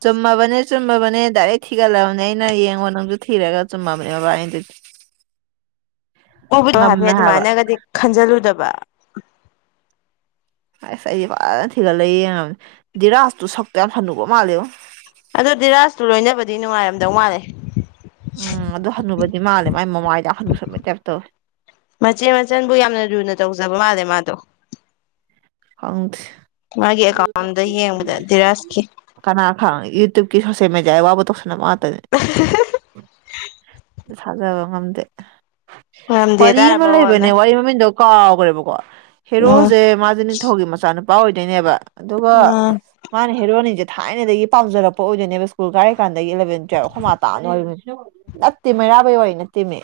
ꯆꯨꯝꯃꯥꯕꯅꯦ ꯆꯨꯝꯃꯥꯕꯅꯦ ꯗꯥꯏꯔꯦꯛ ꯊꯤꯒꯠꯂꯥꯕꯅꯦ ꯑꯩꯅ ꯌꯦꯡꯉꯣ ꯅꯪꯁꯨ ꯊꯤꯔꯒ ꯆꯨꯝꯃꯥꯕꯅꯦ ꯕꯥ ꯑꯩꯗꯨ ꯎꯕꯨꯗꯤ ꯍꯥꯏꯐꯦꯠ ꯍꯥꯏꯕ ꯑꯗꯨꯃꯥꯏꯅꯥꯒꯗꯤ ꯈꯟꯖꯤꯜꯂꯨꯗꯕ ꯑꯥꯁ ꯑꯩꯗꯤ ꯐꯥꯖꯅ ꯊꯤꯒꯠꯂꯦ ꯌꯦꯡꯉꯝꯅꯤ ꯗꯤꯔꯥꯖꯇꯨ ꯁꯛꯇꯨ ꯌꯥꯝ ꯍꯥꯅꯨꯕ ꯃꯥꯜꯂꯤꯉꯣ ꯑꯗꯨ ꯗꯤꯔꯥꯖꯇꯨ ꯂꯣꯏꯅꯥꯕꯗꯤ ꯅꯨꯡꯉꯥꯏꯔꯝꯗꯧ ꯃꯥꯜꯂꯦ ꯑꯝ ꯑꯗꯨ ꯍꯥꯅꯨꯕꯗꯤ ꯃꯥꯜꯂꯦ ꯃꯥꯏ ꯃꯃꯥꯏꯗ ꯍꯅꯨ ꯁꯟꯕꯩ ꯇꯋꯄ ꯇꯧꯋꯦ ꯐꯥꯖꯕ ꯃꯥꯜꯂꯦ ꯃꯥꯗꯣ ꯈꯪꯗꯦ ꯃꯥꯒꯤ ꯑꯦꯀꯥꯎꯟꯗ ꯌꯦꯡꯕꯗ ꯙꯤꯔꯥꯖꯀꯤ ꯀꯂꯥꯞ ꯁꯥꯡꯕꯒꯤ ꯇꯣꯛꯁꯤ ꯁꯣꯁꯦꯜ ꯃꯗꯤꯌꯥꯒꯤ ꯋꯥꯕꯨ ꯇꯧꯁꯤꯟꯅꯕ ꯉꯥꯛꯇꯅꯤ ꯊꯥꯖꯕ ꯉꯝꯗꯦ ꯉꯝꯗꯦ ꯋꯥꯔꯤ ꯑꯃꯥ ꯇꯥꯔꯕ ꯑꯣꯜꯅ ꯂꯩꯕꯅꯦ ꯋꯥꯔꯤ ꯃꯃꯤꯡꯗꯣ ꯀꯥꯎꯒ꯭ꯔꯦꯕꯀꯣ ꯎꯝ ꯍꯦꯔꯣꯁꯦ ꯃꯥꯥꯁꯦ ꯃꯆꯥ ꯅꯨꯄꯥ ꯑꯣꯏꯗꯣꯏꯅꯦꯕ ꯑꯗꯨꯒ ꯎꯝ ꯃꯥꯅ ꯍꯦꯔꯣꯏꯟꯅꯤꯁꯦ ꯊꯥꯏꯅꯗꯥꯒꯤ ꯄꯥꯝꯖꯔꯛꯄ ꯑꯣꯏꯗꯣꯏꯅꯦꯕ ꯏꯁ꯭ꯀꯨꯜ ꯀꯥꯏꯔꯤꯀꯥꯟꯗꯒꯤ ꯏꯂꯥꯚꯦꯟ ꯇꯨꯏꯋꯤꯞ ꯑꯈꯣꯏꯃꯥ ꯇꯥꯕꯅꯤ ꯋꯥꯔꯤ ꯅꯠꯇꯦ ꯃ ꯩꯔꯥꯕꯩ ꯋꯥꯔꯤ ꯅꯠꯇꯦꯃꯤ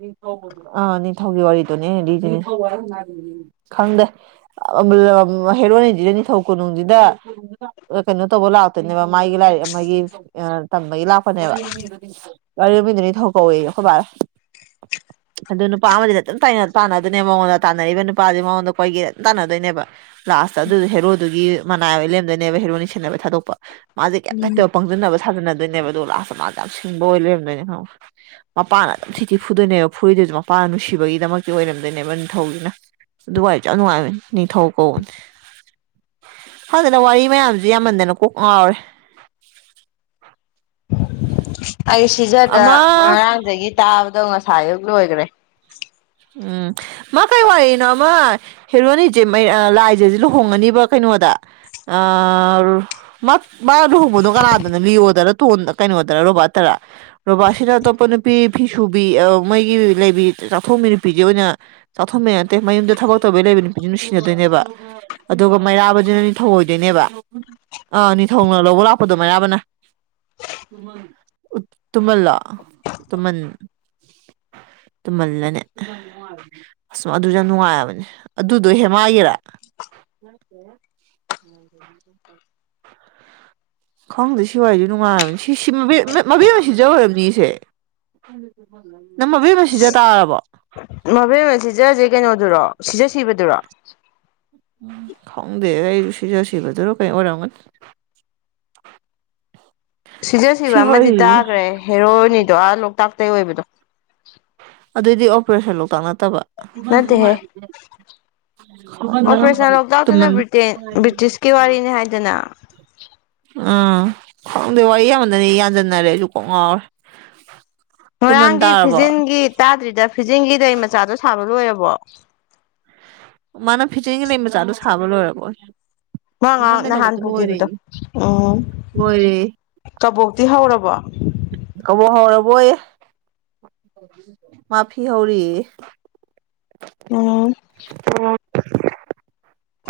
ꯅꯤꯡꯊꯧꯕꯗꯨꯔꯣ ꯑꯥ ꯅꯤꯡꯊꯧꯒꯤ ꯋꯥꯔꯤꯗꯨꯅꯦ ꯑꯩꯅ ꯂꯤꯔꯤꯁꯤ ꯅꯤꯛꯊꯧꯕ ꯍꯥꯕ꯭ꯔꯥ ꯀꯩꯅꯣꯝ ꯍꯥꯏꯕꯅꯦ ꯍꯦꯔꯣꯏꯟꯗꯤ ꯅꯤꯡꯊꯧ ꯀꯣꯅꯨꯡꯗꯨꯗ ꯀꯩꯅꯣ ꯇꯧꯕ ꯂꯥꯛꯄꯅꯦꯕ ꯃꯥꯒꯤ ꯂꯥꯏꯔꯤꯛ ꯃꯥꯒꯤ ꯇꯝꯕꯒꯤ ꯂꯥꯛꯄꯅꯦꯕ ꯋꯥꯔꯤꯕꯨꯗꯤ ꯅꯤꯡꯊꯧ ꯀꯧꯋꯦꯌꯦ ꯑꯈꯣꯏ ꯕꯥꯅ ꯑꯗꯨ ꯅꯨꯄꯥ ꯑꯃꯗꯤ ꯑꯗꯨꯝ ꯇꯥꯟꯅꯗꯣꯏꯅꯦ ꯃꯉꯣꯟꯗꯥ ꯇꯥꯟꯅꯔꯤꯕ ꯅꯨꯄꯥꯁꯦ ꯃꯉꯣꯟꯗ ꯀꯣꯏꯒꯦ ꯇꯥꯟꯅꯗꯣꯏꯅꯦꯕ ꯂꯥꯁꯇ ꯑꯗꯨ ꯍꯦꯔꯣꯗꯨꯒꯤ ꯃꯅꯥꯏ ꯑꯣꯏ ꯂꯩꯔꯝꯗꯣꯏꯅꯦꯕ ꯍꯦꯔꯣꯏꯟꯅꯤꯗꯨ ꯁꯦꯟꯅꯥꯕꯩ ꯊꯥꯗꯣꯛꯄ ꯃꯥꯁꯦ ꯀꯝ ꯂꯩꯇꯦ ꯎꯝ ꯄꯪꯖꯤꯟꯅꯕ ꯁꯥꯁꯤꯟꯅꯗꯣꯏꯅꯦꯕ ꯑꯗꯨꯒ ꯂꯥꯁꯇ ꯃꯥꯁꯦ ꯌꯥꯝ ꯁꯤꯡꯕ ꯑꯣꯏ ꯂꯩꯔꯝꯗꯣꯏꯅꯦ ꯈꯪꯕ꯭ꯔꯥ ꯃꯄꯥꯅ ꯑꯗꯨꯝ ꯊꯤꯊꯤ ꯐꯨꯗꯣꯏꯅꯦꯕ ꯑꯗꯨꯒ ꯃꯄꯥ ꯅꯨꯡꯁꯤꯕꯒꯤꯗꯃꯛ ꯑꯣꯏꯔꯝꯗꯣꯏꯅꯦꯕ ꯅꯤꯡꯊꯧꯁꯤꯅ ꯑꯗꯨꯏ ꯋꯥꯔꯤꯁꯨ ꯌꯥꯝ ꯅꯨꯡꯉꯥꯏꯕꯅꯤ ꯅꯤꯡꯊꯧ ꯀꯧꯕꯅꯦ ꯈꯪꯗꯦꯗ ꯋꯥꯔꯤ ꯃꯌꯥꯝꯁꯤ ꯌꯥꯝꯃꯟꯗꯥꯅ ꯀꯣꯛ ꯉꯥꯎꯔꯦ [inaudible] ꯑꯩ ꯁꯤꯖꯥꯗ ꯑꯃ ꯉꯔꯥꯡꯗꯒꯤ ꯇꯥꯕꯗꯨ ꯉꯁꯥꯏ ꯑꯌꯨꯛ ꯂꯣꯏꯒ꯭ꯔꯦ ꯑꯝ ꯃꯥ ꯀꯩ ꯋꯥꯔꯤꯅꯣ ꯑꯃꯥ ꯍꯦꯔꯣꯅꯤꯁꯦ ꯂꯥꯏꯖꯥꯁꯦ ꯂꯨꯍꯣꯡꯉꯥꯅꯦꯕ ꯀꯩꯅꯣꯗ ꯑꯥ ꯃꯥ ꯂꯨꯍꯣꯡꯕꯗꯣ ꯀꯅꯥꯗꯅꯣ ꯂꯤꯌꯣꯗꯔ ꯇꯣꯟ ꯀꯩꯅꯣꯗꯔꯥ ꯔꯣꯕꯥꯠꯇꯔ ꯔꯣꯕꯥꯠꯁꯤꯅ ꯑꯇꯣꯞꯄꯥ ꯅꯨꯄꯤ ꯐꯤꯁꯨꯕꯤ ꯃꯣꯏꯒꯤ ꯂꯩꯕꯤ ꯆꯥꯛꯊꯣꯛ ꯅꯨꯄꯤ ꯅꯨꯄꯤꯁꯦ ꯑꯣꯏꯅ ꯆꯥꯎꯊꯣꯛꯃꯦ ꯅꯠꯇꯦ ꯃꯌꯨꯝꯗ ꯊꯕꯛ ꯇꯧꯕꯩ ꯂꯩꯕ ꯅꯨꯄꯤꯁ ꯅꯨꯡꯁꯤꯅꯗꯣꯏꯅꯦꯕ ꯑꯗꯨꯒ ꯃꯩꯔꯥꯗꯨꯅꯗꯤ ꯅꯤꯡꯊꯧ ꯑꯣꯢꯗꯣꯢꯅꯦꯕ ꯑꯥ ꯅꯤꯡꯊꯧꯅ ꯂꯧꯕ ꯂꯥꯛꯄꯗꯨꯃꯌꯥꯝꯥꯕꯅ ꯇꯨꯃꯂ ꯇꯨꯃꯟ ꯇꯨꯃꯜꯅꯦ ꯑꯁ ꯑꯗꯨꯁꯨ ꯌꯥꯝ ꯅꯨꯡꯉꯥꯏꯕꯅꯦ ꯑꯗꯨꯗꯣ ꯍꯦꯃꯒꯦꯔꯥ [inaudible] ꯈꯪꯗꯦ ꯁꯤꯋꯥꯏꯁꯨ ꯅꯨꯡꯉꯥꯏꯔꯕꯅꯤ ꯃꯕꯦꯝꯅ ꯁꯤꯖꯧꯔꯕꯅꯤꯁꯦ ꯎꯝꯝ ꯃꯕꯦꯝꯅ ꯁꯤꯖꯁꯦ ꯀꯩꯅꯣꯗꯨꯔꯣ ꯁꯤꯖ ꯁꯤꯕꯗꯨꯔꯣ ꯎꯝ ꯈꯪꯗꯦ ꯑꯩꯁꯨꯨ ꯁꯤꯖ ꯁꯤꯕꯗꯨꯔꯣ ꯀꯩ ꯑꯣꯏꯔꯝꯒꯅꯤ ꯁꯤꯖ ꯁꯤꯕ ꯁꯤ ꯑꯃꯗꯤ ꯋꯥꯔꯤꯁꯦ ꯇꯥꯈ꯭ꯔꯦ ꯍꯦꯔꯣꯏꯅꯤꯗꯣ ꯑ ꯂꯣꯛꯇꯥꯛꯇꯩꯒꯤ ꯑꯣꯏꯕꯗꯣ ꯑꯗꯨꯑꯣꯏꯗꯤ ꯑꯣꯄꯔꯦꯁꯟ ꯂꯣꯛꯇꯥꯛ ꯅꯠꯇꯕ ꯅꯠꯇꯦꯍꯦ ꯑꯣꯄꯔꯦꯁꯟ ꯂꯣꯛꯇꯥꯛꯇꯨꯅ ꯇꯃꯜ ꯕ꯭ꯔꯤꯇꯦꯟ ꯕ꯭ꯔꯤꯇꯤꯁꯀꯤ ꯎꯝ ꯋꯥꯔꯤꯅꯤ ꯍꯥꯏꯗꯅ ꯈꯪꯪꯗꯦ ꯋꯥꯔꯤꯌꯥꯝꯕꯟꯗꯅꯤ ꯌꯥꯟꯁꯤꯟꯅꯔꯦꯁꯨ ꯀꯣꯡ ꯉꯥꯎꯔ ꯃꯣꯏꯔꯥꯡꯒꯤ ꯐꯤꯖꯤꯟꯒꯤ ꯇꯥꯗ꯭ꯔꯤꯗ ꯐꯤꯖꯤꯡꯒꯤꯗ ꯃꯆꯥꯗꯣ ꯁꯥꯕ ꯂꯣꯏꯔꯕꯣ ꯃꯥꯅ ꯐꯤꯆꯤꯡꯒꯤ ꯂꯩ ꯃꯆꯥꯗꯨꯣ ꯁꯥꯕ ꯂꯣꯏꯔꯕꯣꯏ ꯃꯥ ꯉꯍꯥꯛ ꯅꯪꯉꯣꯟꯗꯩ ꯅꯍꯥꯟ ꯂꯧꯕꯗꯣ ꯂꯣꯏꯔꯦ ꯄꯨꯈꯤꯕꯗꯣ ꯎꯝ ꯀꯕꯣꯛꯇꯤ ꯍꯧꯔꯕ ꯀꯕꯣꯛꯍꯣ ꯔꯔꯕꯣ ꯑꯦ ꯃꯥꯐꯤ ꯍꯧꯔꯤ ꯎꯝ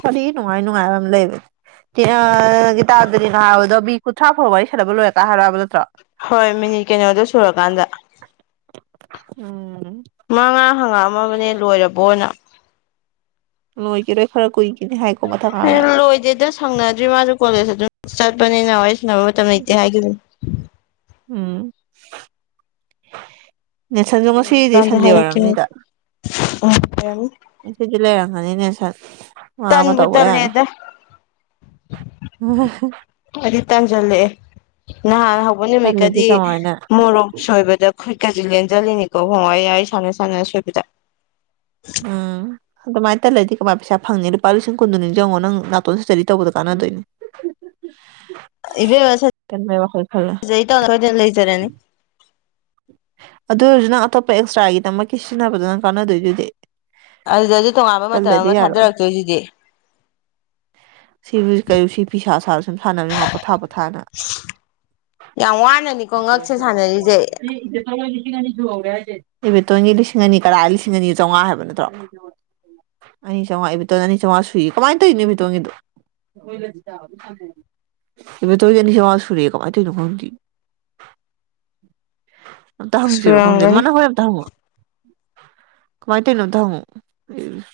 ꯈ ꯅꯅꯨꯡꯉꯥꯏ ꯅꯅꯨꯡꯉꯥꯏꯝ ꯂꯩ ꯒꯤꯇꯥꯥꯟꯖꯂꯤ ꯅ ꯍꯥꯏꯕꯗꯣ ꯃꯤ ꯀꯨꯟꯊ꯭ꯔꯥ ꯐꯥꯎꯕ ꯋꯥꯔꯤ ꯁꯟꯅꯕ ꯂꯣꯏꯔꯒꯍꯥꯏꯔꯛꯑꯣ ꯅꯠꯇ꯭ꯔꯣ ꯍꯣꯏ ꯃꯤꯅꯤꯠ ꯀꯩꯅꯣꯗꯣ ꯁꯨꯔꯀꯥꯟꯗ ꯎꯝ ꯃꯉꯥ ꯍꯪꯉꯛꯑꯝꯃꯕꯅꯦ ꯂꯣꯏꯔꯕ ꯑꯣꯏꯅ ꯂꯣꯏ ꯀꯔꯦ ꯐꯔꯛ ꯑꯣꯏ ꯂꯣꯏꯗꯦꯗ ꯁꯪꯅꯗ꯭ꯔꯤ ꯃꯥꯁꯨ ꯀꯣꯂꯦꯖ ꯑꯗꯨꯝ ꯆꯠꯄꯅꯤꯅ ꯍ ꯅ ꯃꯇꯝꯝ ꯏꯇꯦ ꯍꯥꯏꯒ ꯎꯝ ꯅꯦꯁꯟꯁꯨ ꯉꯁꯤꯗꯤ ꯂꯣꯏꯔꯀꯥꯟꯗ ꯁꯟꯗꯦ ꯍꯥꯏꯔꯛꯀꯦ ꯎꯝ ꯋꯥꯏꯔꯝꯅꯤꯗ ꯑꯣꯏꯔꯝꯅꯤ ꯑꯁꯤꯗꯤ ꯂꯩꯔꯝꯒꯅꯤꯅꯦ ꯁꯟ ꯃꯥ ꯑꯃ ꯇꯟꯕꯨ ꯇꯧꯕ ꯌꯥꯅꯤ ꯇꯜꯂꯦꯗ ꯎꯝ ꯑꯗꯤ ꯇꯥꯟꯖꯂꯦ ꯅꯍꯥꯟ ꯍꯧꯕ ꯇꯜꯂꯗꯤ ꯅꯨꯃꯤꯠꯀꯗꯤ ꯀꯃꯥꯏꯅ ꯃꯣꯔꯣꯛ ꯁꯣꯏꯕꯗ ꯈꯨꯠꯀꯖꯤ ꯂꯤꯅꯤꯀꯣ ꯍꯣꯡꯉ ꯁꯅ ꯁꯅꯁꯕꯤꯗ ꯎꯝ ꯑ ꯍ ꯇꯜꯂꯗꯤ ꯀꯃꯥꯏꯅ ꯄꯩꯁꯥ ꯐꯪꯅꯤ ꯂꯨꯄꯥ ꯂꯤꯁꯤꯡ ꯀꯨꯟꯗꯨꯅꯤ ꯌꯦꯪꯉꯣ ꯅꯪ ꯅꯥꯇꯣꯟ ꯁ꯭ꯇꯗꯤ ꯇꯧꯕꯗꯣ ꯀꯥꯟꯅꯗꯣꯏꯅꯤ ꯀꯟꯕꯩ ꯋꯥꯈꯜ ꯈꯜꯂ ꯏꯕꯦꯁꯇ ꯍꯗ ꯂꯩꯇꯥꯔꯦꯅꯤ ꯑꯗꯨ ꯑꯣꯏꯔꯁꯨ ꯅꯪ ꯑꯇꯣꯞꯄ ꯑꯦꯛꯁꯇ꯭ꯔꯥꯒꯤꯗꯃꯛꯀꯤ ꯁꯤꯖꯤꯟꯅꯕꯗ ꯅꯪ ꯀꯥꯟꯅꯗꯣꯏꯗꯨꯗꯤ ꯑꯗꯨꯗ ꯑꯗꯨ ꯇꯣꯉꯥꯟꯕ ꯃꯇꯝ ꯇꯜꯂꯗꯤ ꯑꯃ ꯌꯥꯔꯣꯏ ꯊꯥꯗꯔꯛꯇꯣꯏꯁꯤꯗꯤ ꯁꯤꯕꯨ ꯀꯩꯅ ꯁꯤ ꯐꯤꯁꯥ ꯁꯥꯥꯁꯨ ꯁꯨꯝ ꯁꯥꯟꯅꯕꯅꯤ ꯄꯣꯊꯥ ꯄꯣꯊꯥꯅ ꯌꯥꯝ ꯋꯥꯅꯅꯤꯀꯣ ꯉꯛꯁꯦ ꯁꯥꯟꯅꯔꯤꯁꯦ ꯏꯕꯦꯇꯣꯟꯒꯤ ꯂꯤꯁꯤꯡ ꯑꯅꯤ ꯀꯔꯥ ꯂꯤꯁꯤꯡ ꯑꯅꯤ ꯆꯥꯝꯃꯉꯥ ꯍꯥꯏꯕ ꯅꯠꯇ꯭ꯔꯣ ꯑꯅꯤ ꯆꯥꯝꯃꯉꯥ ꯏꯕꯇꯜ ꯑꯅꯤ ꯆꯥꯝꯃꯉ ꯁꯏ ꯀꯃꯥꯏꯅ ꯇꯧꯔꯤꯅꯣ ꯕꯤꯇꯣꯟꯒꯤꯗꯨ ꯏ ꯇ ꯌꯥꯅꯤꯁꯤꯦꯋꯥ ꯁꯨꯔ ꯀꯃꯥꯏ ꯇ ꯅ ꯈꯣꯟꯗꯤ [unintelligible] ꯑꯝꯇ ꯍꯪꯁꯤꯔꯛꯣ ꯈꯪꯗꯦ ꯁꯨꯔꯝꯒꯅꯤ ꯃꯅ ꯍꯣꯏ ꯑꯝꯇ ꯍꯪꯉꯣ ꯀꯃꯥꯏꯅ ꯇꯧꯔꯤꯅꯣꯝꯇ ꯍꯪꯉꯛ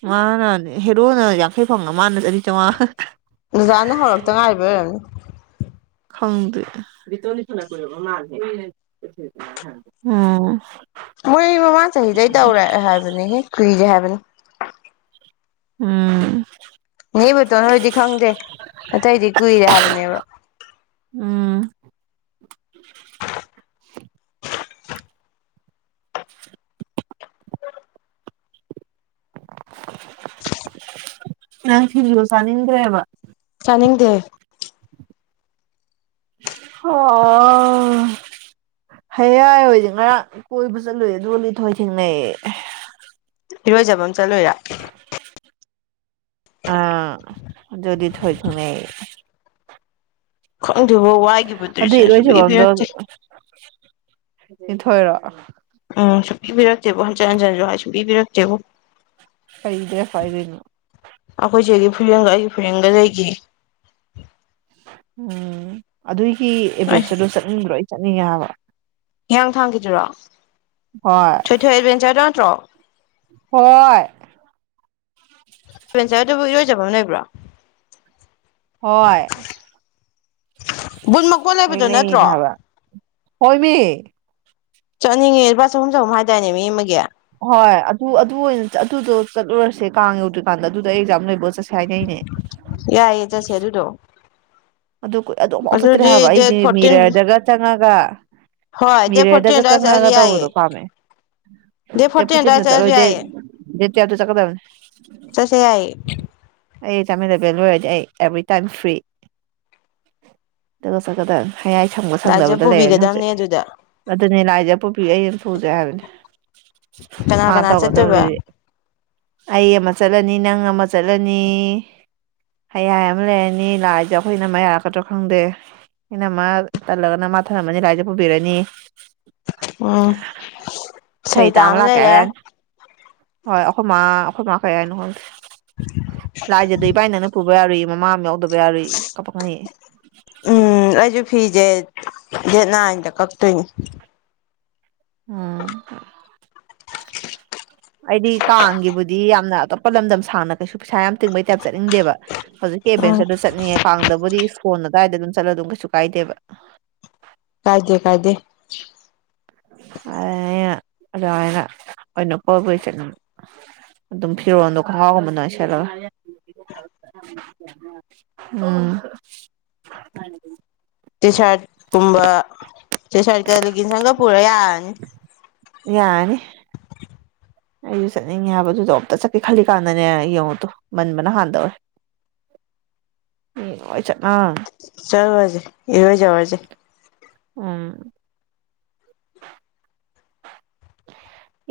ꯃꯥꯅ ꯍꯦꯔꯣꯅ ꯌꯥꯡꯈꯩ ꯐꯪ ꯃꯥꯅ ꯀꯔꯤ ꯆꯃꯥ ꯑꯣꯖꯥꯅ ꯍꯧꯔꯛꯇ ꯉꯥꯏꯔꯤꯕ ꯑꯣꯏꯔꯝꯅꯤ ꯈꯪꯗ ꯃꯣꯏ ꯃꯃꯥꯡ ꯆꯍꯤꯗꯩ ꯇꯧꯔꯦ ꯍꯥꯏꯕꯅꯦꯍꯦ ꯀꯨꯏꯔꯦ ꯍꯥꯏꯕꯅꯤ ꯎꯝ ꯅꯅꯤꯕꯨꯇꯣ ꯅꯣꯏꯗꯤ ꯈꯪꯗꯦ ꯑꯇꯩꯗꯤ ꯀꯨꯏꯔꯦ ꯍꯥꯏꯕꯅꯦꯕ ꯎ ꯅꯪꯁꯤꯤꯜ ꯌꯣꯁ ꯅꯗ꯭ꯔꯦꯕ ꯆꯅꯤꯡꯗ ꯑꯣ ꯍꯌꯥꯏ ꯍꯣꯏꯗꯤ ꯉꯔꯥꯡ ꯀꯣꯏꯕ ꯆꯠꯂꯨꯏꯦ ꯑꯗꯨꯒ ꯂꯤ ꯊꯣꯏ ꯊꯦꯡꯅꯩꯑ ꯏꯔꯣꯏꯖꯕ ꯑꯃ ꯆꯠꯂꯣꯏꯔ ꯑ ꯑꯗꯨꯗꯤ ꯊꯣꯏ ꯊꯃꯦ ꯑꯗꯨꯕꯨ ꯋꯥꯏꯒꯤꯕꯨ ꯑꯗꯨꯏ ꯗ꯭ꯔꯔꯤꯁꯤꯅ ꯁꯨꯝ ꯂꯤꯕꯤꯔꯛꯆꯦ ꯏꯊꯣꯏꯔꯣ ꯎꯝ ꯁ ꯄꯤꯕꯤꯔꯛꯇꯦꯕꯣ ꯍꯟꯖꯤꯟ ꯍꯟꯖꯤꯟꯁꯨ ꯍꯥꯏꯁꯨ ꯄꯤꯕꯤꯔꯛꯇꯦꯕ ꯐꯗꯦ ꯐꯥꯏꯗꯦꯅ ꯑꯩꯈꯣꯏꯁꯦ ꯑꯩꯗꯤ ꯐꯌꯦꯡꯒ ꯑꯩ ꯐꯨꯔꯡꯒ ꯂꯩꯒ ꯎꯝ ꯑꯗꯨꯏꯒꯤ ꯑꯩ ꯑꯦꯚꯦꯟꯆꯔꯗꯣ ꯆꯠꯅꯤꯡꯕ꯭ꯔꯣꯣꯏ ꯆꯠꯅꯤꯡꯉꯦ ꯍꯥꯏꯕ ꯍꯤꯌꯥꯡ ꯊꯥꯡꯈꯤꯗꯔꯣ ꯍꯣꯏ ꯊꯣꯏꯊꯣꯏ ꯑꯦꯗꯚꯦꯟꯆꯔꯗ ꯅꯠꯇ꯭ꯔꯣ ꯍꯣꯏ ꯄꯟꯆꯥꯌꯦꯠꯇꯕꯨ ꯏꯔꯣꯏꯖꯕ ꯑꯃ ꯂꯩꯕ꯭ꯔꯥ ꯍꯣꯏꯣꯏ ꯕꯨꯟ ꯃꯀꯣꯟ ꯂꯩꯕꯗꯣ ꯅꯠꯇ꯭ꯔꯣ ꯂꯩꯌꯦꯅ ꯍꯥꯏꯕ ꯍꯣꯏꯃꯤ ꯆꯠꯅꯤꯡꯉꯦ ꯂꯨꯄꯥ ꯆꯍꯨꯝ ꯆꯍꯨꯝ ꯍꯥꯏꯇꯥꯏꯅꯦ ꯃꯤ ꯑꯃꯒꯤ ꯍꯣꯏ ꯑꯗꯨ ꯑꯗꯨ ꯑꯣꯏꯅ ꯑꯗꯨꯗꯣ ꯆꯠꯂꯨꯔꯁꯦ ꯀꯥꯡ ꯌꯧꯗ꯭ꯔꯤꯀꯥꯟꯗ ꯑꯗꯨꯗ ꯑꯦꯛꯖꯥꯝ ꯂꯩꯕ ꯆꯠꯁꯦ ꯁꯥꯏꯅꯩꯅꯦ ꯌꯥꯏꯌꯦ ꯆꯠꯁꯦ ꯑꯗꯨꯗꯣ ꯑꯗꯨ ꯑꯗꯨꯝꯐꯥꯎ ꯆꯠꯇ꯭ꯔꯦ ꯍꯥꯏꯕ ꯑꯗꯨꯗꯤ ꯑꯩꯗꯤ ꯗꯦꯠ ꯐꯣꯔꯇꯤꯟ ꯃꯤꯔꯗꯒ ꯆꯪꯉꯒ ꯍꯣꯏ ꯗꯦꯠ ꯐꯣꯔꯇꯤꯟ ꯃꯤꯔꯦꯗꯒ ꯑꯗꯨꯋꯥꯏ ꯆꯠꯂꯁꯨ ꯆꯪꯉꯛꯒ ꯇꯧꯕꯗꯣ ꯌꯥꯏꯌꯦ ꯄꯥꯝꯃꯦ ꯗꯦꯠ ꯇ ꯐꯣꯔꯇꯤꯟ ꯄꯨꯊꯗ ꯑꯗꯨꯋꯥꯏ ꯅ ꯆꯂꯣ ꯆꯠꯂꯁꯨ ꯌꯥꯏꯌꯦ ꯆ ꯇ ꯆꯀꯗꯕ ꯆꯠꯁꯦ ꯌꯥꯏꯌꯦ ꯑꯩ ꯆꯥꯝꯃꯟꯂꯕꯦꯜ ꯂꯣꯏꯔꯗꯤ ꯑꯩ ꯑꯦꯕ꯭ꯔꯤꯇꯥꯏꯝ ꯐ꯭ꯔꯤ ꯑꯗꯨꯒ ꯆꯠꯀꯗꯅꯤ ꯍꯌꯥꯏ ꯁꯪꯕ ꯂꯥꯏꯖ ꯁꯪꯗꯕꯗ ꯂꯩꯔꯅꯤ ꯍꯧꯖꯤꯛ ꯄꯨꯕꯤꯒꯗꯕꯅꯦ ꯑꯗꯨꯗ ꯑꯗꯨꯅꯤ ꯂꯥꯏꯁꯦ ꯑꯄꯄꯤ ꯑꯩ ꯑꯃ ꯊꯨꯖꯦ ꯍꯥꯏꯕꯅꯤ ꯀꯅꯥ ꯃꯥ ꯀꯅꯥ ꯇꯒꯣ ꯇ ꯆꯠꯇꯣꯏꯕ ꯍꯗꯗꯤ ꯑꯩ ꯑꯃ ꯆꯠꯂꯅꯤ ꯅꯪ ꯑꯃ ꯆꯠꯂꯅꯤ ꯍꯌꯥꯏ ꯑꯃ ꯂꯩꯔꯅꯤ ꯂꯥꯏꯖꯧ ꯑꯩꯈꯣꯏꯅ ꯑꯃ ꯌꯥꯔꯛꯀꯗ꯭ꯔꯣ ꯈꯪꯗꯦ ꯑꯩꯅꯃ ꯇꯜꯂꯒꯅ ꯃꯥ ꯊꯝꯂꯝꯝꯃꯅꯤ ꯂꯥꯏꯔꯤꯁꯦ ꯄꯨꯕꯤꯔꯅꯤ ꯎꯝ ꯁꯩ ꯀ ꯁꯩꯇꯥ ꯑꯃ ꯑꯃꯂ ꯂꯩꯔꯦ ꯀꯦꯔꯅꯤ ꯍꯣꯏ ꯑꯩꯈꯣꯏ ꯃꯥ ꯑꯩꯈꯣꯏ ꯃꯥ ꯀꯩ ꯍꯥꯏꯅꯣ ꯈꯪꯗꯦ ꯂꯥꯏꯖꯗꯣꯏ ꯏꯕꯥꯏꯅꯅ ꯄꯨ ꯌꯥ ꯌꯥꯔꯨꯏ ꯃꯃꯥ ꯑꯃ ꯌꯥꯎꯗꯕ ꯌꯥꯔꯣꯏꯏ ꯀꯄꯛ ꯉꯅꯤ ꯎꯝ ꯑꯩꯁꯨ ꯐꯤꯁꯦ ꯌꯦꯦꯠꯅꯥ ꯍꯥꯏꯟꯗ ꯀꯛꯇꯣꯏꯅꯦ ꯎꯝ ꯑꯩꯗꯤ ꯀꯥꯡꯒꯤꯕꯨꯗꯤ ꯌꯥꯝꯅ ꯑꯇꯣꯞꯄ ꯂꯝꯗꯝ ꯁꯥꯡꯅ ꯀꯩꯁꯨ ꯄꯩꯁꯥ ꯌꯥꯝ ꯇꯤꯡꯕꯩ ꯇꯥꯏꯞ ꯆꯠꯅꯤꯡꯗꯦꯕ ꯍꯧꯖꯤꯛꯀꯤ ꯎꯝ ꯑꯦꯚꯦꯟꯆꯔꯗꯨ ꯆꯠꯅꯤꯡꯉꯦ ꯀꯥꯡꯗꯕꯨꯗꯤ ꯐꯣꯟ ꯑꯗꯨꯗꯥꯋꯥꯏꯗ ꯑꯗꯨꯝ ꯆꯠꯂ ꯑꯗꯨꯝ ꯀꯩꯁꯨ ꯀꯥꯏꯗꯦꯕ ꯀꯥꯏꯗꯦ ꯀꯥꯏꯗꯦ ꯑ ꯔꯥꯏꯅꯥ ꯑꯣ ꯑꯣꯏꯅꯄꯕꯨ ꯆ ꯑꯗꯨꯝ ꯐꯤꯔꯣꯟꯜꯗꯣ ꯈꯍꯥꯎꯝꯕꯅꯦꯂꯒ ꯎꯝ ꯇꯁꯥꯠ ꯀꯨꯝꯕ ꯆꯁꯥꯠ ꯀ ꯁꯪꯒ ꯌꯥꯅꯦ ꯑꯩꯁꯨ ꯆꯠꯅꯤꯡꯉꯦ ꯍꯥꯏꯕꯗꯨꯗꯣ ꯑꯝꯇ ꯆꯠꯀꯦ ꯈꯜꯂꯤꯀꯥꯟꯗꯅꯦ ꯌꯦꯡꯉꯨꯗꯣ ꯃꯟꯕꯅ ꯍꯥꯟꯅ ꯑꯣꯏꯦ [unintelligible] ꯎꯝ ꯍꯣꯏ ꯆꯠꯅ ꯆꯂꯁꯦ ꯏꯍꯖ ꯑꯋꯥꯁꯦ ꯎꯝ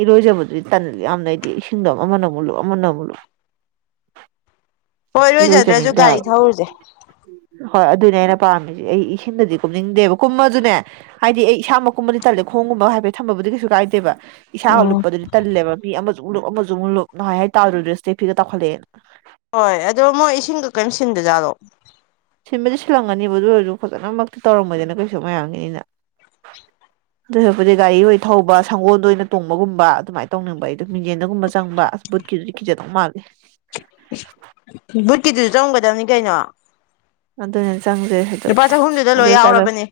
ꯏꯔꯣꯏꯖꯕꯗꯨꯗꯤ ꯇꯥꯟꯅ ꯌꯥꯝꯅ ꯑꯩꯗꯤ ꯏꯁꯤꯡꯗꯣ ꯑꯃꯅ ꯃꯨꯜꯂꯨꯎ ꯑꯃꯅ ꯃꯨꯜꯂꯨ ꯍꯣꯏ ꯂꯣꯏꯖꯗ꯭ꯔꯁꯨ ꯒꯥꯔꯤ ꯍꯥꯏꯕ ꯊꯧꯔꯨꯁꯦ ꯍꯣꯏ ꯑꯗꯨꯅꯦ ꯑꯩꯅ ꯄꯥꯝꯃꯤꯁꯦ ꯑꯩ ꯏꯁꯤꯡꯗꯗꯤ ꯀꯨꯝꯅꯤꯡꯗꯦꯕ ꯀꯨꯝꯃ ꯑꯗꯨꯅꯦ ꯍꯥꯏꯗꯤ ꯑꯩ ꯏꯁꯥꯃꯛ ꯀꯨꯝꯕꯗꯤ ꯇꯥꯂꯦ ꯈꯣꯡ ꯨꯝ ꯍꯥꯏꯐꯦꯠ ꯊꯝꯕꯕꯨꯗꯤ ꯀꯩꯁꯨ ꯀꯥꯏꯗꯦꯕ ꯏꯁꯥꯒ ꯂꯨꯞꯞꯄꯗꯨꯗꯤ ꯇꯜꯂꯦꯕ ꯃꯤ ꯑꯃ ꯇꯨꯡꯂꯨꯞꯞ ꯑꯃꯁꯨꯡꯨꯨꯡꯨꯂꯨꯞ ꯅ ꯍꯥꯏ ꯇꯥꯔꯣꯗ꯭ꯔꯦ ꯏꯁꯇꯦ ꯐꯤꯒꯥꯎꯠꯂꯛꯦꯅ ꯍꯣꯏ ꯑꯗꯣ ꯃꯣꯏ ꯏꯁꯤꯡꯒ ꯀꯩꯅꯝ ꯁꯤꯟꯗꯖꯥꯠꯂꯣ ꯁꯤꯟꯃꯗꯤ ꯁꯤꯜꯂꯝꯒꯅꯤꯕ ꯑꯗꯨ ꯑꯣꯏꯔꯁꯨ ꯐꯖꯅꯃꯛꯇꯤ ꯇꯧꯔꯝꯃꯣꯏꯗꯅ ꯀꯩꯁꯨ ꯃꯌꯥꯝꯒꯤꯅꯤꯅ ꯑꯗꯨ ꯍꯥꯏꯄꯗꯤ ꯒꯥꯔꯤ ꯑꯣꯏꯅ ꯊꯧꯕ ꯁꯪꯒꯣꯜꯗ ꯑꯣꯏꯅ ꯇꯣꯡꯕꯒꯨꯝꯕ ꯑꯗꯨꯃꯥꯏꯅ ꯇꯧꯅꯤꯡꯕ ꯑꯩꯗꯣ ꯃꯤꯡꯖꯦꯟꯗꯒꯨꯝꯕ ꯆꯪꯕ ꯕꯨꯠꯈꯤ ꯈꯈꯤꯖꯗ ꯃꯥꯦ ꯕꯨꯠꯀꯤꯗꯨꯁꯨ ꯆꯪꯒꯗꯕꯅꯤ ꯀꯩꯅꯣ ꯑꯗꯨꯅꯦ ꯆꯪꯗ꯭ꯔꯦ ꯁꯤꯗ ꯂꯨꯄꯥ ꯆꯍꯨꯝꯗꯨꯗ ꯑꯗꯨ ꯂꯣꯏ ꯌꯥꯎꯔꯕꯅꯦ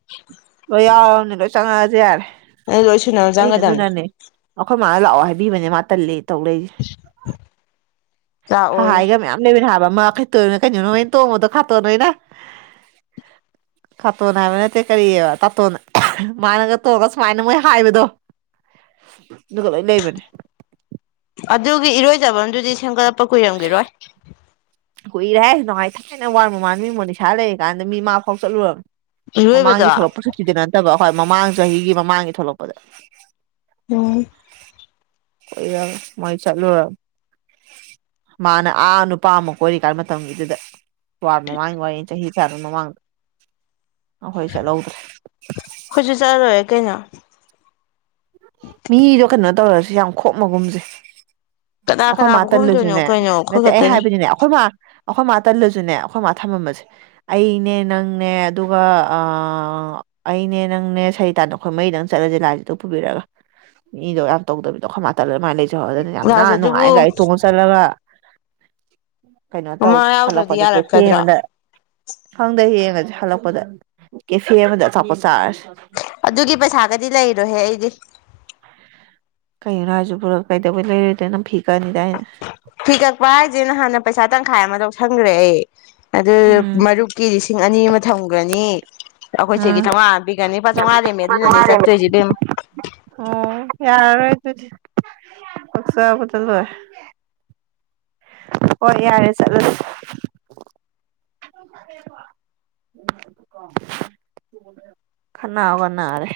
ꯂꯣꯏ ꯌꯥꯎꯔꯕꯅꯤ ꯂꯣꯏ ꯆꯪꯉꯛꯑꯗꯤ ꯑꯗꯨ ꯂꯣꯏ ꯁꯨꯅꯕ ꯑꯩꯅ ꯆꯪꯒꯗꯕꯅꯤ ꯑꯗꯨꯅꯅꯦ ꯑꯩꯈꯣꯏ ꯃꯥꯅ ꯂꯥꯛꯑꯣ ꯍꯥꯏꯕꯤꯕꯅꯦ ꯃꯥ ꯇꯜꯂꯤ ꯇꯧ ꯂꯩ ꯂꯥꯛꯑꯣꯏ ꯍꯥꯏꯒ ꯃꯌꯥꯝ ꯂꯩꯕ ꯃꯥ ꯈꯈꯤꯠꯇꯣꯏꯔ ꯀꯩꯅꯅ ꯇꯧ ꯃꯗꯨ ꯈꯥꯣ ꯅꯅꯅ [unintelligible] ꯈꯥꯇꯣꯟ ꯍꯥꯏꯕ ꯅꯠꯇꯦ ꯀꯔꯤ ꯇꯥꯇꯣꯟ ꯃꯥꯅꯒ ꯇꯣꯟꯉꯒ ꯁꯨꯃꯥꯏꯅ ꯃꯣꯏ ꯍꯥꯏꯕꯗꯣ ꯑꯗꯨꯒ ꯂꯣꯏ ꯂꯩꯕꯅꯦ ꯑꯗꯨꯒꯤ ꯏꯔꯣꯏꯖꯕꯗꯨꯗꯤ ꯁꯦꯝꯒꯠꯂꯛꯄ ꯀꯨꯏꯔꯝꯒꯦꯔꯣꯏ ꯀꯨꯏꯔꯦ ꯍꯥꯏ ꯅꯨꯡꯥꯏ ꯊꯥꯏꯅ ꯋꯥ ꯃꯃꯥꯟ ꯃꯤ ꯃꯣ ꯅꯤꯁꯥ ꯂꯩꯔꯤꯀꯥꯟꯗ ꯃꯤ ꯃꯥ ꯐꯥꯎ ꯆꯠꯂꯨꯔꯕꯅꯤ ꯏꯔꯣꯏꯕꯗꯣ ꯃꯃꯥꯡꯒꯤ ꯊꯣꯛꯂꯛꯄ ꯁꯨꯛꯇꯤꯗ ꯅꯠꯇꯕ ꯍꯣꯏ ꯃꯃꯥꯡ ꯆꯍꯤꯒꯤ ꯃꯃꯥꯡꯒꯤ ꯊꯣꯛꯂꯛꯄꯗ ꯎꯝ ꯑꯩꯈꯣꯏꯁꯨ ꯀ ꯌꯥ ꯃꯣꯏ ꯆꯂ ꯃꯥꯅꯦ ꯑꯅꯨꯄꯥꯃ ꯀꯣꯔꯤ ꯀꯥꯏ ꯃꯇꯝꯒꯤꯗꯨꯗ ꯋꯥ꯭ꯔ ꯃꯃꯥꯡꯒꯤ ꯋꯥ ꯆꯍꯤ ꯇꯥꯔ ꯃꯃꯥꯡꯗ ꯑꯩꯈꯣꯏ ꯆꯠꯍꯗ꯭ꯔꯦ ꯆꯠꯂꯔꯣꯏꯔꯦ ꯀꯩꯅꯣ ꯃꯤꯗꯣ ꯀꯩꯅꯣ ꯇꯧꯔꯁꯨ ꯌꯥꯝ ꯈꯣꯛꯃꯒꯨꯝꯁꯦ ꯀꯅꯥ ꯑꯩꯈꯣꯏ ꯃꯥ ꯀꯅꯥꯕꯨ ꯈꯣꯝꯗꯣꯏꯅꯣ ꯇꯜꯂꯨꯁꯨꯅꯦ ꯀꯩꯅꯣ ꯑꯩꯈꯣꯏ ꯅꯠꯇꯦ ꯑꯩ ꯈꯛꯇꯅꯤ ꯍꯥꯏꯕꯗꯨꯅꯦ ꯑꯩꯈꯣꯏ ꯃꯥ ꯑꯩꯈꯣꯏ ꯃꯥ ꯇꯜꯂꯁꯨꯅꯦ ꯑꯩꯈꯣꯏ ꯃꯥ ꯊꯝꯃꯝꯕꯁꯦ ꯑꯩꯅꯦ ꯅꯪꯅꯦ ꯑꯗꯨꯒ ꯑꯩꯅꯦ ꯅꯪꯅꯦ ꯁꯍꯤ ꯇꯥꯟꯗ ꯑꯩꯈꯣꯏ ꯃꯔꯤꯗꯪ ꯆꯠꯂꯁꯦ ꯂꯥꯏꯁꯤꯗ ꯄꯨꯕꯤꯔꯒ ꯏꯗꯣ ꯌꯥꯝ ꯇꯧꯗꯕꯤꯗꯣꯈꯣꯏ ꯃꯥ ꯇꯥ ꯂꯩꯂꯦ ꯃꯥꯏ ꯂꯩꯖꯩ ꯍꯣꯏ ꯅ ꯂꯥꯏꯁꯦ ꯑꯗꯨꯕꯨ ꯅꯨꯡꯉꯥꯏꯒꯔꯤ ꯊꯣꯡꯉ ꯆꯠꯂꯒ ꯀꯩꯅꯣ ꯃꯃꯥ ꯇꯧꯁꯦ ꯌꯥꯎꯗ꯭ꯔꯗꯤ ꯍꯜꯂꯛꯄꯗ ꯀꯦꯊꯦꯝ ꯌꯥꯔꯛꯀꯗ꯭ꯔꯣ ꯑꯃꯗ ꯈꯪꯗꯦ ꯌꯦꯡꯉꯁꯤ ꯍꯜꯂꯛꯄꯗ ꯀꯦꯐꯦ ꯑꯃꯗ ꯑꯆꯥꯄꯠ ꯆꯥꯔꯁꯤꯦ ꯑꯗꯨꯒꯤ ꯄꯩꯁꯥꯒꯗꯤ ꯂꯩꯔꯣꯏꯍꯦ ꯑꯩꯗꯤ ꯀꯩꯅꯣ ꯍꯥꯏꯁꯨ ꯄꯨꯔ ꯀꯩꯗꯧꯕꯩ ꯂꯩꯔꯣꯏꯗꯣꯏ ꯅꯝ ꯐꯤ ꯀꯛꯑꯅꯤꯗꯥ ꯍꯥꯏꯅ ꯐꯤ ꯀꯛꯄ ꯍꯥꯏꯁꯦ ꯅꯍꯥꯟꯅ ꯄꯩꯁꯥ ꯇꯪꯈꯥꯏ ꯑꯃꯗꯧꯁꯪꯈ꯭ꯔꯦ ꯑꯩ ꯑꯗꯨ ꯎꯝ ꯃꯔꯨꯞꯀꯤ ꯂꯤꯁꯤꯡ ꯑꯅꯤ ꯑꯃ ꯊꯝꯈ꯭ꯔꯅꯤ ꯑꯩꯈꯣꯏꯁꯤꯒꯤ ꯑꯥ ꯆꯥꯝꯃꯉꯥꯕꯤꯒ ꯅꯤꯄꯥ ꯆꯥꯃꯉꯥ ꯂꯦꯝꯃꯦ ꯑꯗꯨꯅꯅꯦ ꯆꯠꯇꯣꯏꯁꯤꯦ ꯑꯗꯨꯝ ꯗꯤ ꯀꯁꯥꯕꯗꯂꯦ ꯍꯣꯏ ꯌꯥꯔꯦ ꯆꯠꯂꯁꯤ ꯈꯅꯥꯒꯅꯥꯔꯦ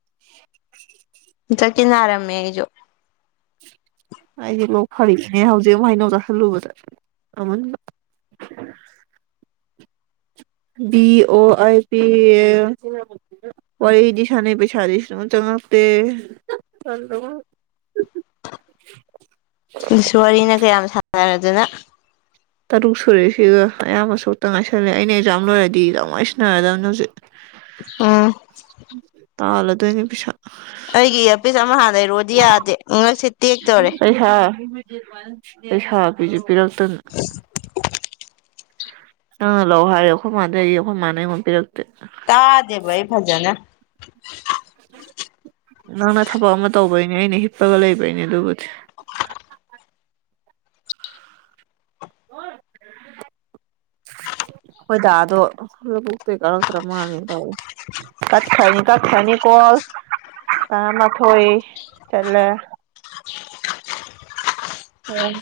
[inaudible] ꯏꯇ ꯀꯅ ꯑꯔꯝꯃꯦꯃꯦ ꯍꯥꯏꯁꯨꯣ ꯑꯩꯁ ꯂꯣꯛ ꯐꯔꯤꯁꯤꯅꯦ ꯍꯧꯖꯤꯛ ꯑꯃꯨ ꯍꯥꯏꯩꯅꯧ ꯆꯥꯥꯁꯜꯂꯨꯕꯗ ꯑꯃꯅꯤ [unintelligible] [inaudible] ꯕꯤ ꯑꯣ ꯑꯥꯏ ꯄꯤ ꯑꯦ ꯋꯥꯔꯤꯗꯤ ꯁꯥꯟꯅ ꯄꯩꯁꯥꯗꯤꯁ ꯆꯪ ꯣ [unintelligible] [inaudible] ꯁ ꯋꯥꯔꯤꯅ ꯀꯌꯥꯝ ꯁꯥꯟꯅꯔꯗꯨꯅ ꯇꯔꯨꯛ ꯁꯨꯔꯦꯁꯤꯒ ꯑꯌꯥꯝꯕ ꯁꯣꯛꯇ ꯉꯥꯏꯁꯜꯂꯦ ꯑꯩꯅ ꯑꯦꯛꯖꯥꯝ ꯂꯣꯏꯔꯗꯤ ꯌꯥꯝꯉꯥꯏ ꯁꯟꯅꯔꯗꯕꯅꯤ ꯍꯧꯖꯤꯛ ꯑꯥ [inaudible] ꯇꯥꯂꯗꯣꯏꯅꯤ ꯄꯕꯤꯁ ꯏꯌꯥꯔꯄꯤꯁ ꯑꯃ ꯍꯥꯟꯅ ꯂꯩꯔꯣꯗꯤ ꯌꯥꯗꯦ ꯉꯛꯁꯦ ꯇꯦꯛꯇꯧꯔꯦ ꯄꯩꯁꯥ ꯄꯩꯁꯥ ꯄ ꯄꯤꯔꯛꯇꯅ ꯑꯪ ꯂ ꯍꯥꯏꯔ ꯑꯩꯈꯣꯏ ꯃꯥꯟꯅꯩꯌꯦ ꯑꯩꯈꯣꯏ ꯃꯥꯟꯅꯩ ꯑꯃ ꯄꯤꯔꯛꯇꯦ ꯇꯥꯗꯦꯕꯏ ꯐꯖꯅ ꯅꯪꯅ ꯊꯕꯛ ꯑꯃ ꯇꯧꯕꯩꯅꯦ ꯑꯩꯅ ꯍꯤꯞꯄꯒ ꯂꯩꯕꯩꯅꯦ ꯑꯗꯨꯕꯨꯗꯤ [unintelligible] [inaudible] ꯍ [unintelligible] [inaudible] ꯍꯣꯏꯗ ꯑꯗꯣ ꯀꯔꯛꯇ꯭ꯔ ꯃꯥꯅꯤ ꯇ ꯀ ꯈꯅꯤ ꯀ ꯈꯅꯤꯣ ꯇꯔꯥꯃꯊꯣꯏ ꯆꯠꯂ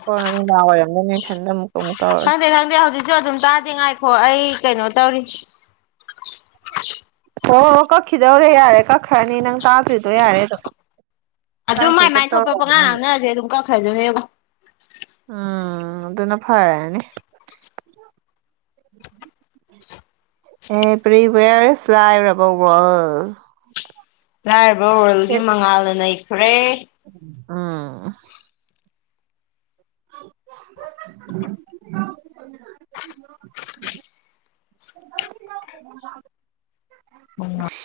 ꯍ ꯂ ꯑꯣꯏꯔ ꯆ [inaudible] ꯈꯪꯗꯦ ꯈꯪꯗꯦ ꯍꯧꯖꯤꯛꯁꯨ ꯑꯗꯨꯝ ꯇꯥꯗꯦꯉꯥꯏꯈꯣ ꯑꯩ ꯀꯩꯅꯣ ꯇꯧꯔꯤ ꯍꯣꯏ ꯍꯣꯏ ꯀꯛꯈꯤꯗꯧꯔꯦ ꯌꯥꯔꯦ ꯀꯛꯈ꯭ꯔꯅꯤ ꯅꯪ ꯇꯥꯗ꯭ꯔꯤꯗꯣ ꯌꯥꯔꯦ ꯑꯗꯣ ꯑꯗꯨꯝ ꯃꯥꯏ ꯇꯥꯏꯊꯣꯏ ꯃꯥꯏ ꯊꯣꯛꯄ ꯆꯠꯇꯔ ꯄꯉꯥꯡ ꯎꯝ ꯉꯥꯡꯅꯔꯁꯦ ꯑꯗꯨꯝ ꯀꯛꯈ꯭ꯔꯁꯅꯦꯕ ꯎꯝ ꯑꯗꯨꯅ ꯐꯔꯦꯅꯦ ꯎꯝ ꯑꯦ ꯄꯔꯤꯕꯔꯁꯂꯥꯏꯕ꯭ꯔ ꯄꯥꯎꯕ꯭ꯔꯣ ꯂꯥꯏꯔꯕ ꯑꯣꯔꯦꯜꯒꯤ ꯃꯉꯥꯜꯅ ꯅꯩꯈ꯭ꯔꯦ ꯑꯥ [unintelligible] [inaudible] [unintelligible] [inaudible] [unintelligible] [inaudible] ꯎ [unintelligible] [inaudible]